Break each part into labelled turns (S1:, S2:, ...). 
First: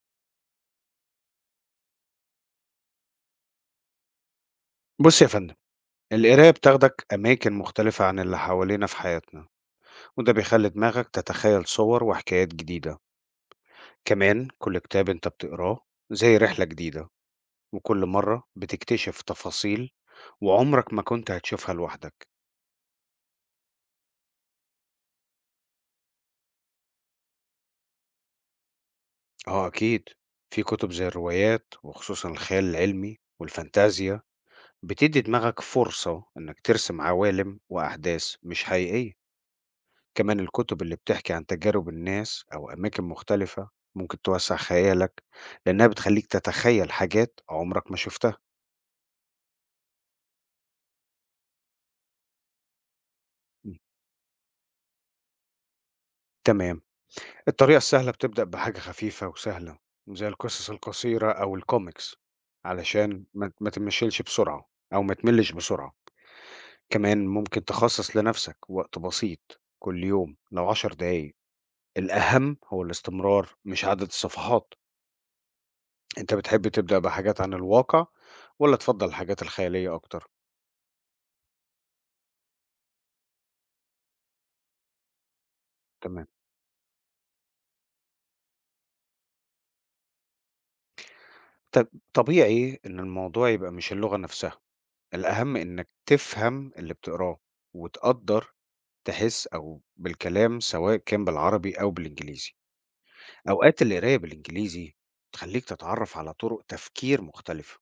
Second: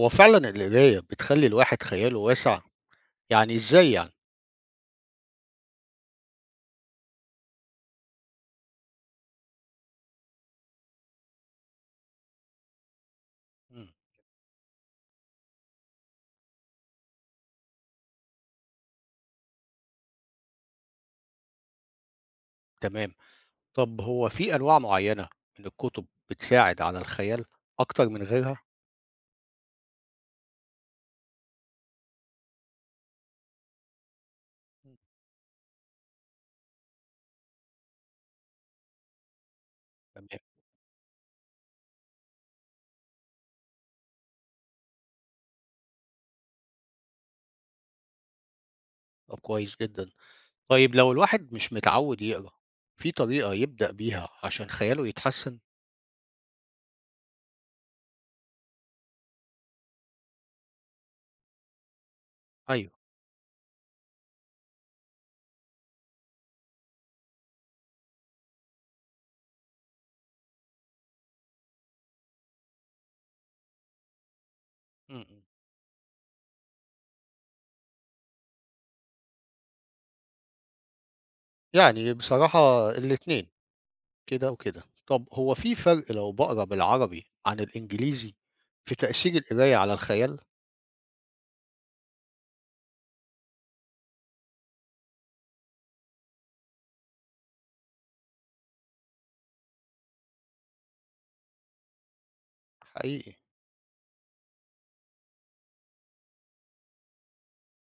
S1: هو فعلًا القراية بتخلّي الواحد خياله واسع؟ يعني إزاي يعني؟
S2: بص يا فندم، القراية بتاخدك أماكن مختلفة عن اللي حوالينا في حياتنا، وده بيخلي دماغك تتخيل صور وحكايات جديدة.
S1: إمم،
S2: كمان كل كتاب انت بتقراه زي رحلة جديدة، وكل مرة بتكتشف تفاصيل وعمرك ما كنت هتشوفها لوحدك.
S1: تمام. طب هو في أنواع معيّنة من الكتب بتساعد على الخيال أكتر من غيرها؟
S2: اه أكيد، في كتب زي الروايات وخصوصا الخيال العلمي والفانتازيا
S1: إمم،
S2: بتدي دماغك فرصة إنك ترسم عوالم وأحداث مش حقيقية.
S1: تمام.
S2: كمان الكتب اللي بتحكي عن تجارب الناس أو أماكن مختلفة ممكن توسع خيالك، لأنها بتخليك تتخيل حاجات عمرك ما شفتها.
S1: طب كويس جدًا. طيب لو الواحد مش متعوّد يقرا، في طريقة
S2: مم.
S1: يبدأ بيها عشان خياله يتحسّن؟
S2: تمام، الطريقة السهلة بتبدأ بحاجة خفيفة وسهلة زي القصص القصيرة أو الكوميكس،
S1: أيوه.
S2: علشان ما تمشلش بسرعة أو ما تملش بسرعة. كمان ممكن تخصص لنفسك وقت بسيط كل يوم، لو 10 دقايق. الأهم هو الاستمرار مش عدد الصفحات.
S1: إمم، إمم.
S2: أنت بتحب تبدأ بحاجات عن الواقع والّا تفضّل الحاجات الخيالية أكتر؟
S1: يعني بصراحة الاتنين، كده وكده. طب هو في فرق
S2: تمام.
S1: لو باقرا بالعربي عن الإنجليزي في تأثير القراية على الخيال؟
S2: طب طبيعي إن الموضوع يبقى مش اللغة نفسها، الأهم إنّك تفهم اللي بتقراه وتقدّر تحس أو بالكلام سواء كان بالعربي أو بالإنجليزي.
S1: حقيقي.
S2: أوقات القراية بالإنجليزي بتخلّيك تتعرّف على طُرق تفكير مختلفة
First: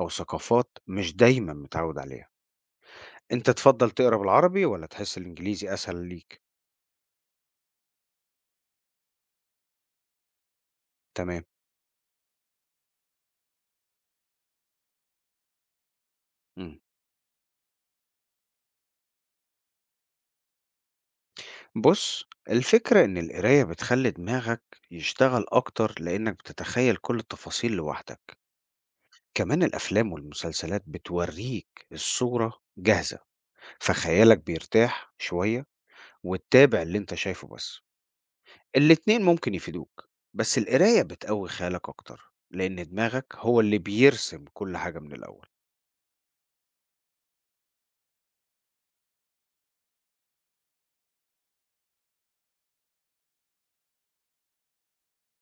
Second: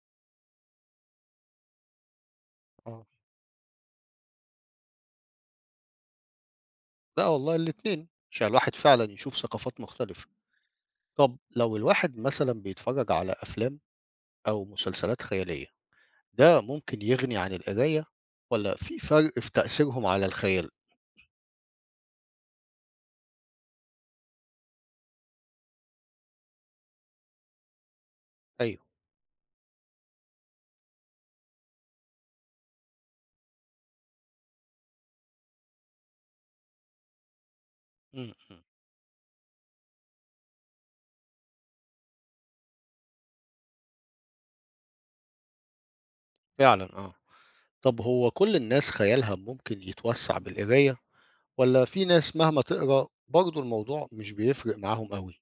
S2: أو ثقافات مش دايمًا متعوّد عليها.
S1: آه.
S2: أنت تفضّل تقرا بالعربي والّا تحس الإنجليزي أسهل ليك؟
S1: لأ والله الاتنين، عشان الواحد فعلًا يشوف ثقافات مختلفة. طب
S2: تمام.
S1: لو الواحد مثلًا بيتفرّج على أفلام أو مسلسلات خيالية، ده
S2: إمم.
S1: ممكن يغني عن القراية والّا في فرق في تأثيرهم على الخيال؟
S2: بُص، الفكرة إن القراية بتخلّي دماغك يشتغل أكتر لإنك بتتخيل كل التفاصيل لوحدك.
S1: أيوه،
S2: كمان الأفلام والمسلسلات بتورّيك الصورة جاهزة، فخيالك بيرتاح شوية وتتابع اللي أنت شايفه بس.
S1: إمم، إمم،
S2: الاتنين ممكن يفيدوك، بس القراية بتقوي خيالك أكتر، لإن دماغك هو اللي بيرسم كل حاجة من الأول.
S1: فعلًا آه. طب هو كل الناس خيالها ممكن يتوسّع بالقراية والّا في ناس مهما تقرا برضه الموضوع مش بيفرق معاهم أوي؟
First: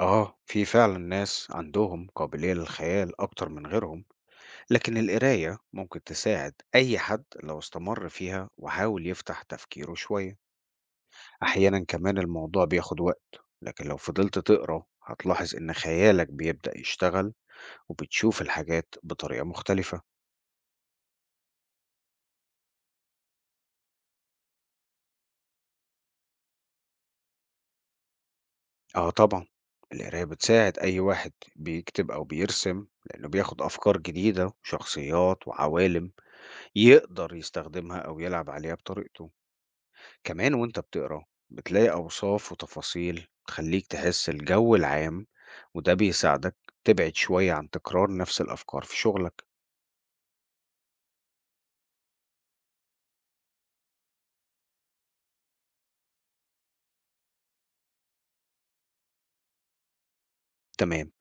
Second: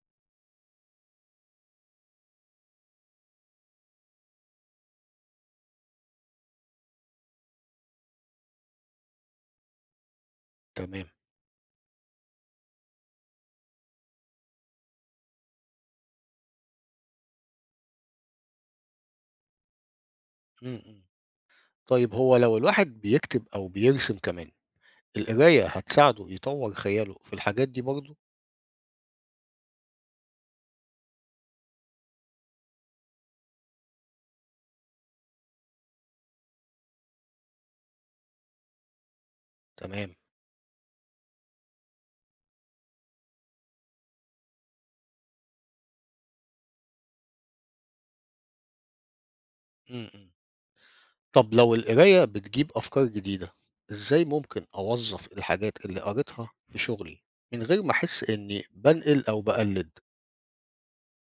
S2: آه، في فعلًا ناس عندهم قابلية للخيال أكتر من غيرهم، لكن القراية ممكن تساعد أي حد لو استمر فيها وحاول يفتح تفكيره شوية.
S1: تمام،
S2: أحيانا كمان الموضوع بياخد وقت، لكن لو فضلت تقرأ هتلاحظ إن خيالك بيبدأ يشتغل، وبتشوف الحاجات بطريقة مختلفة.
S1: إمم، إمم. طيب هو لو الواحد بيكتب أو بيرسم كمان، القراية هتساعده يطوّر خياله في الحاجات دي برضه؟
S2: آه طبعا، القراية بتساعد أي واحد بيكتب أو بيرسم، لأنه بياخد أفكار جديدة وشخصيات وعوالم يقدر يستخدمها أو يلعب عليها بطريقته.
S1: تمام.
S2: كمان وأنت بتقرا بتلاقي أوصاف وتفاصيل تخليك تحس الجو العام، وده بيساعدك تبعد شوية عن تكرار نفس الأفكار في شغلك.
S1: إمم، إمم. طب لو القراية بتجيب أفكار جديدة، إزاي ممكن أوظّف الحاجات اللي قريتها في شغلي من غير ما أحس إني بانقل أو باقلد؟
S2: تمام.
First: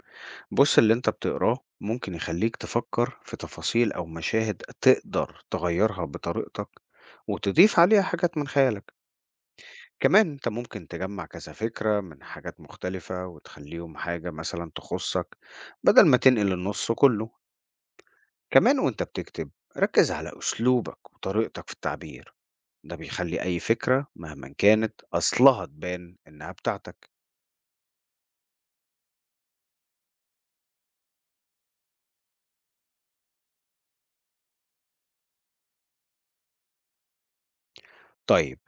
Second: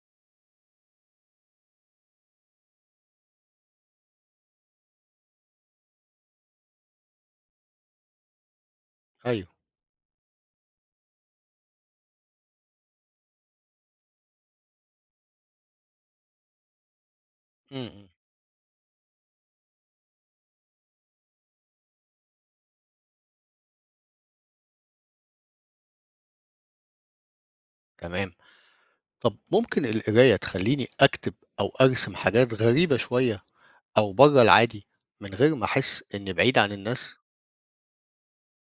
S2: بص، اللي أنت بتقراه ممكن يخليك تفكر في تفاصيل أو مشاهد تقدر تغيرها بطريقتك، وتضيف عليها حاجات من خيالك.
S1: أيوه،
S2: كمان أنت ممكن تجمع كذا فكرة من حاجات مختلفة وتخليهم حاجة مثلا تخصك، بدل ما تنقل النص كله.
S1: إمم، إمم،
S2: كمان وانت بتكتب، ركز على أسلوبك وطريقتك في التعبير، ده بيخلي أي فكرة مهما كانت أصلها تبان إنها بتاعتك.
S1: تمام. طب ممكن القراية تخلّيني أكتب أو أرسم حاجات غريبة شوية أو برّه العادي من غير ما أحس إني بعيد عن الناس؟
S2: طيب،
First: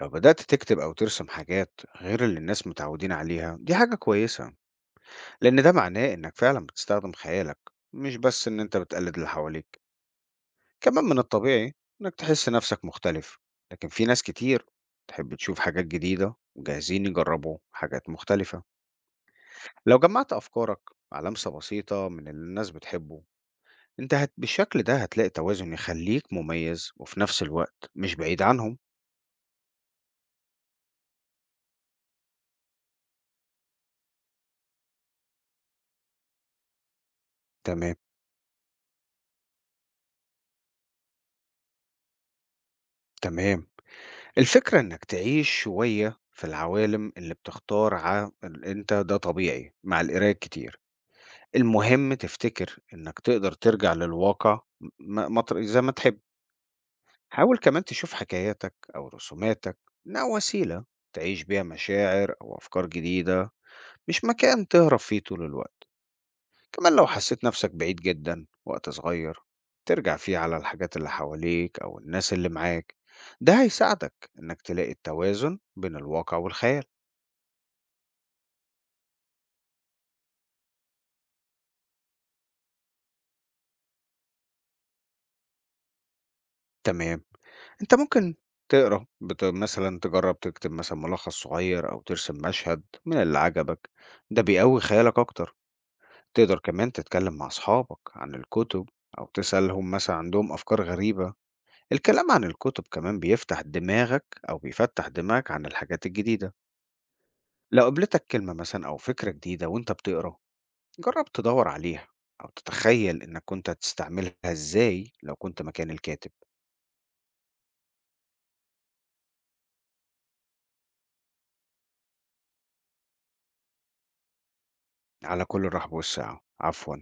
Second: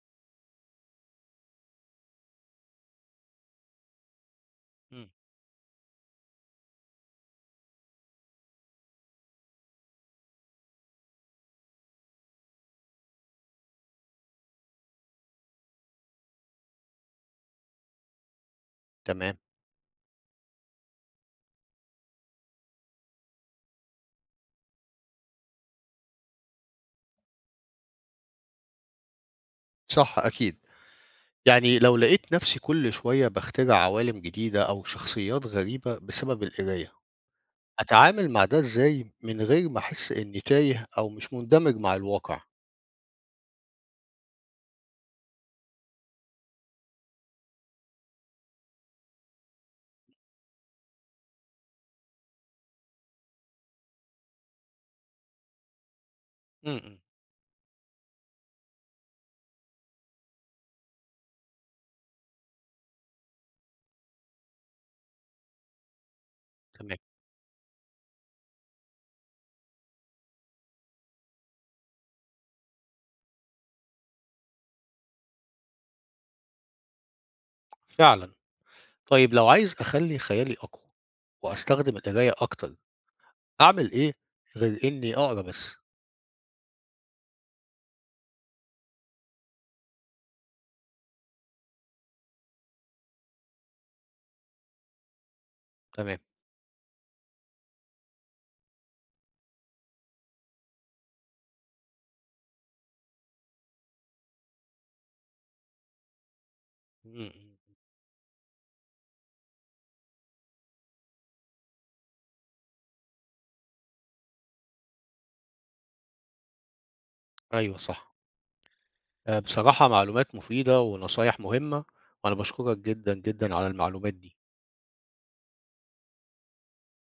S2: لو بدأت تكتب أو ترسم حاجات غير اللي الناس متعودين عليها دي حاجة كويسة،
S1: إمم،
S2: لأن ده معناه إنك فعلا بتستخدم خيالك، مش بس إن أنت بتقلد اللي حواليك. كمان من الطبيعي إنك تحس نفسك مختلف، لكن في ناس كتير تحب تشوف حاجات جديدة وجاهزين يجربوا حاجات مختلفة.
S1: تمام،
S2: لو جمعت أفكارك مع لمسة بسيطة من اللي الناس بتحبه، بالشكل ده هتلاقي توازن يخليك مميز وفي نفس الوقت مش بعيد عنهم.
S1: صح أكيد. يعني لو لقيت نفسي كل شوية باخترع عوالم جديدة أو شخصيات غريبة بسبب القراية
S2: تمام.
S1: أتعامل مع ده إزاي من غير ما أحس إني تايه أو مش مندمج مع الواقع؟
S2: تمام، الفكرة انك تعيش شوية في العوالم اللي انت ده طبيعي مع القراية الكتير. المهم تفتكر انك تقدر ترجع للواقع، زي ما تحب.
S1: إمم، إمم،
S2: حاول كمان تشوف حكاياتك أو رسوماتك إنها وسيلة تعيش بيها مشاعر أو أفكار جديدة، مش مكان تهرب فيه طول الوقت.
S1: تمام،
S2: كمان لو حسيت نفسك بعيد جدا وقت صغير، ترجع فيه على الحاجات اللي حواليك أو الناس اللي معاك، ده هيساعدك إنك تلاقي التوازن بين الواقع والخيال.
S1: فعلًا. طيب لو عايز أخلّي خيالي أقوى وأستخدم القراية أكتر، أعمل إيه غير إني أقرا بس؟
S2: تمام، أنت ممكن مثلا تجرب تكتب مثلا ملخص صغير أو ترسم مشهد من اللي عجبك، ده بيقوي خيالك أكتر.
S1: تمام،
S2: تقدر كمان تتكلم مع أصحابك عن الكتب، أو تسألهم مثلا عندهم أفكار غريبة. الكلام عن الكتب كمان بيفتح دماغك أو بيفتح دماغك عن الحاجات الجديدة.
S1: إمم، إمم،
S2: لو قابلتك كلمة مثلا أو فكرة جديدة وأنت بتقرا، جرب تدور عليها أو تتخيل إنك كنت هتستعملها إزاي لو كنت مكان الكاتب.
S1: أيوه صح. بصراحة معلومات مفيدة ونصايح مهمة، وأنا باشكرك جدًا، جدًا على المعلومات دي.
S2: على كل الرحب والسعة، عفوا.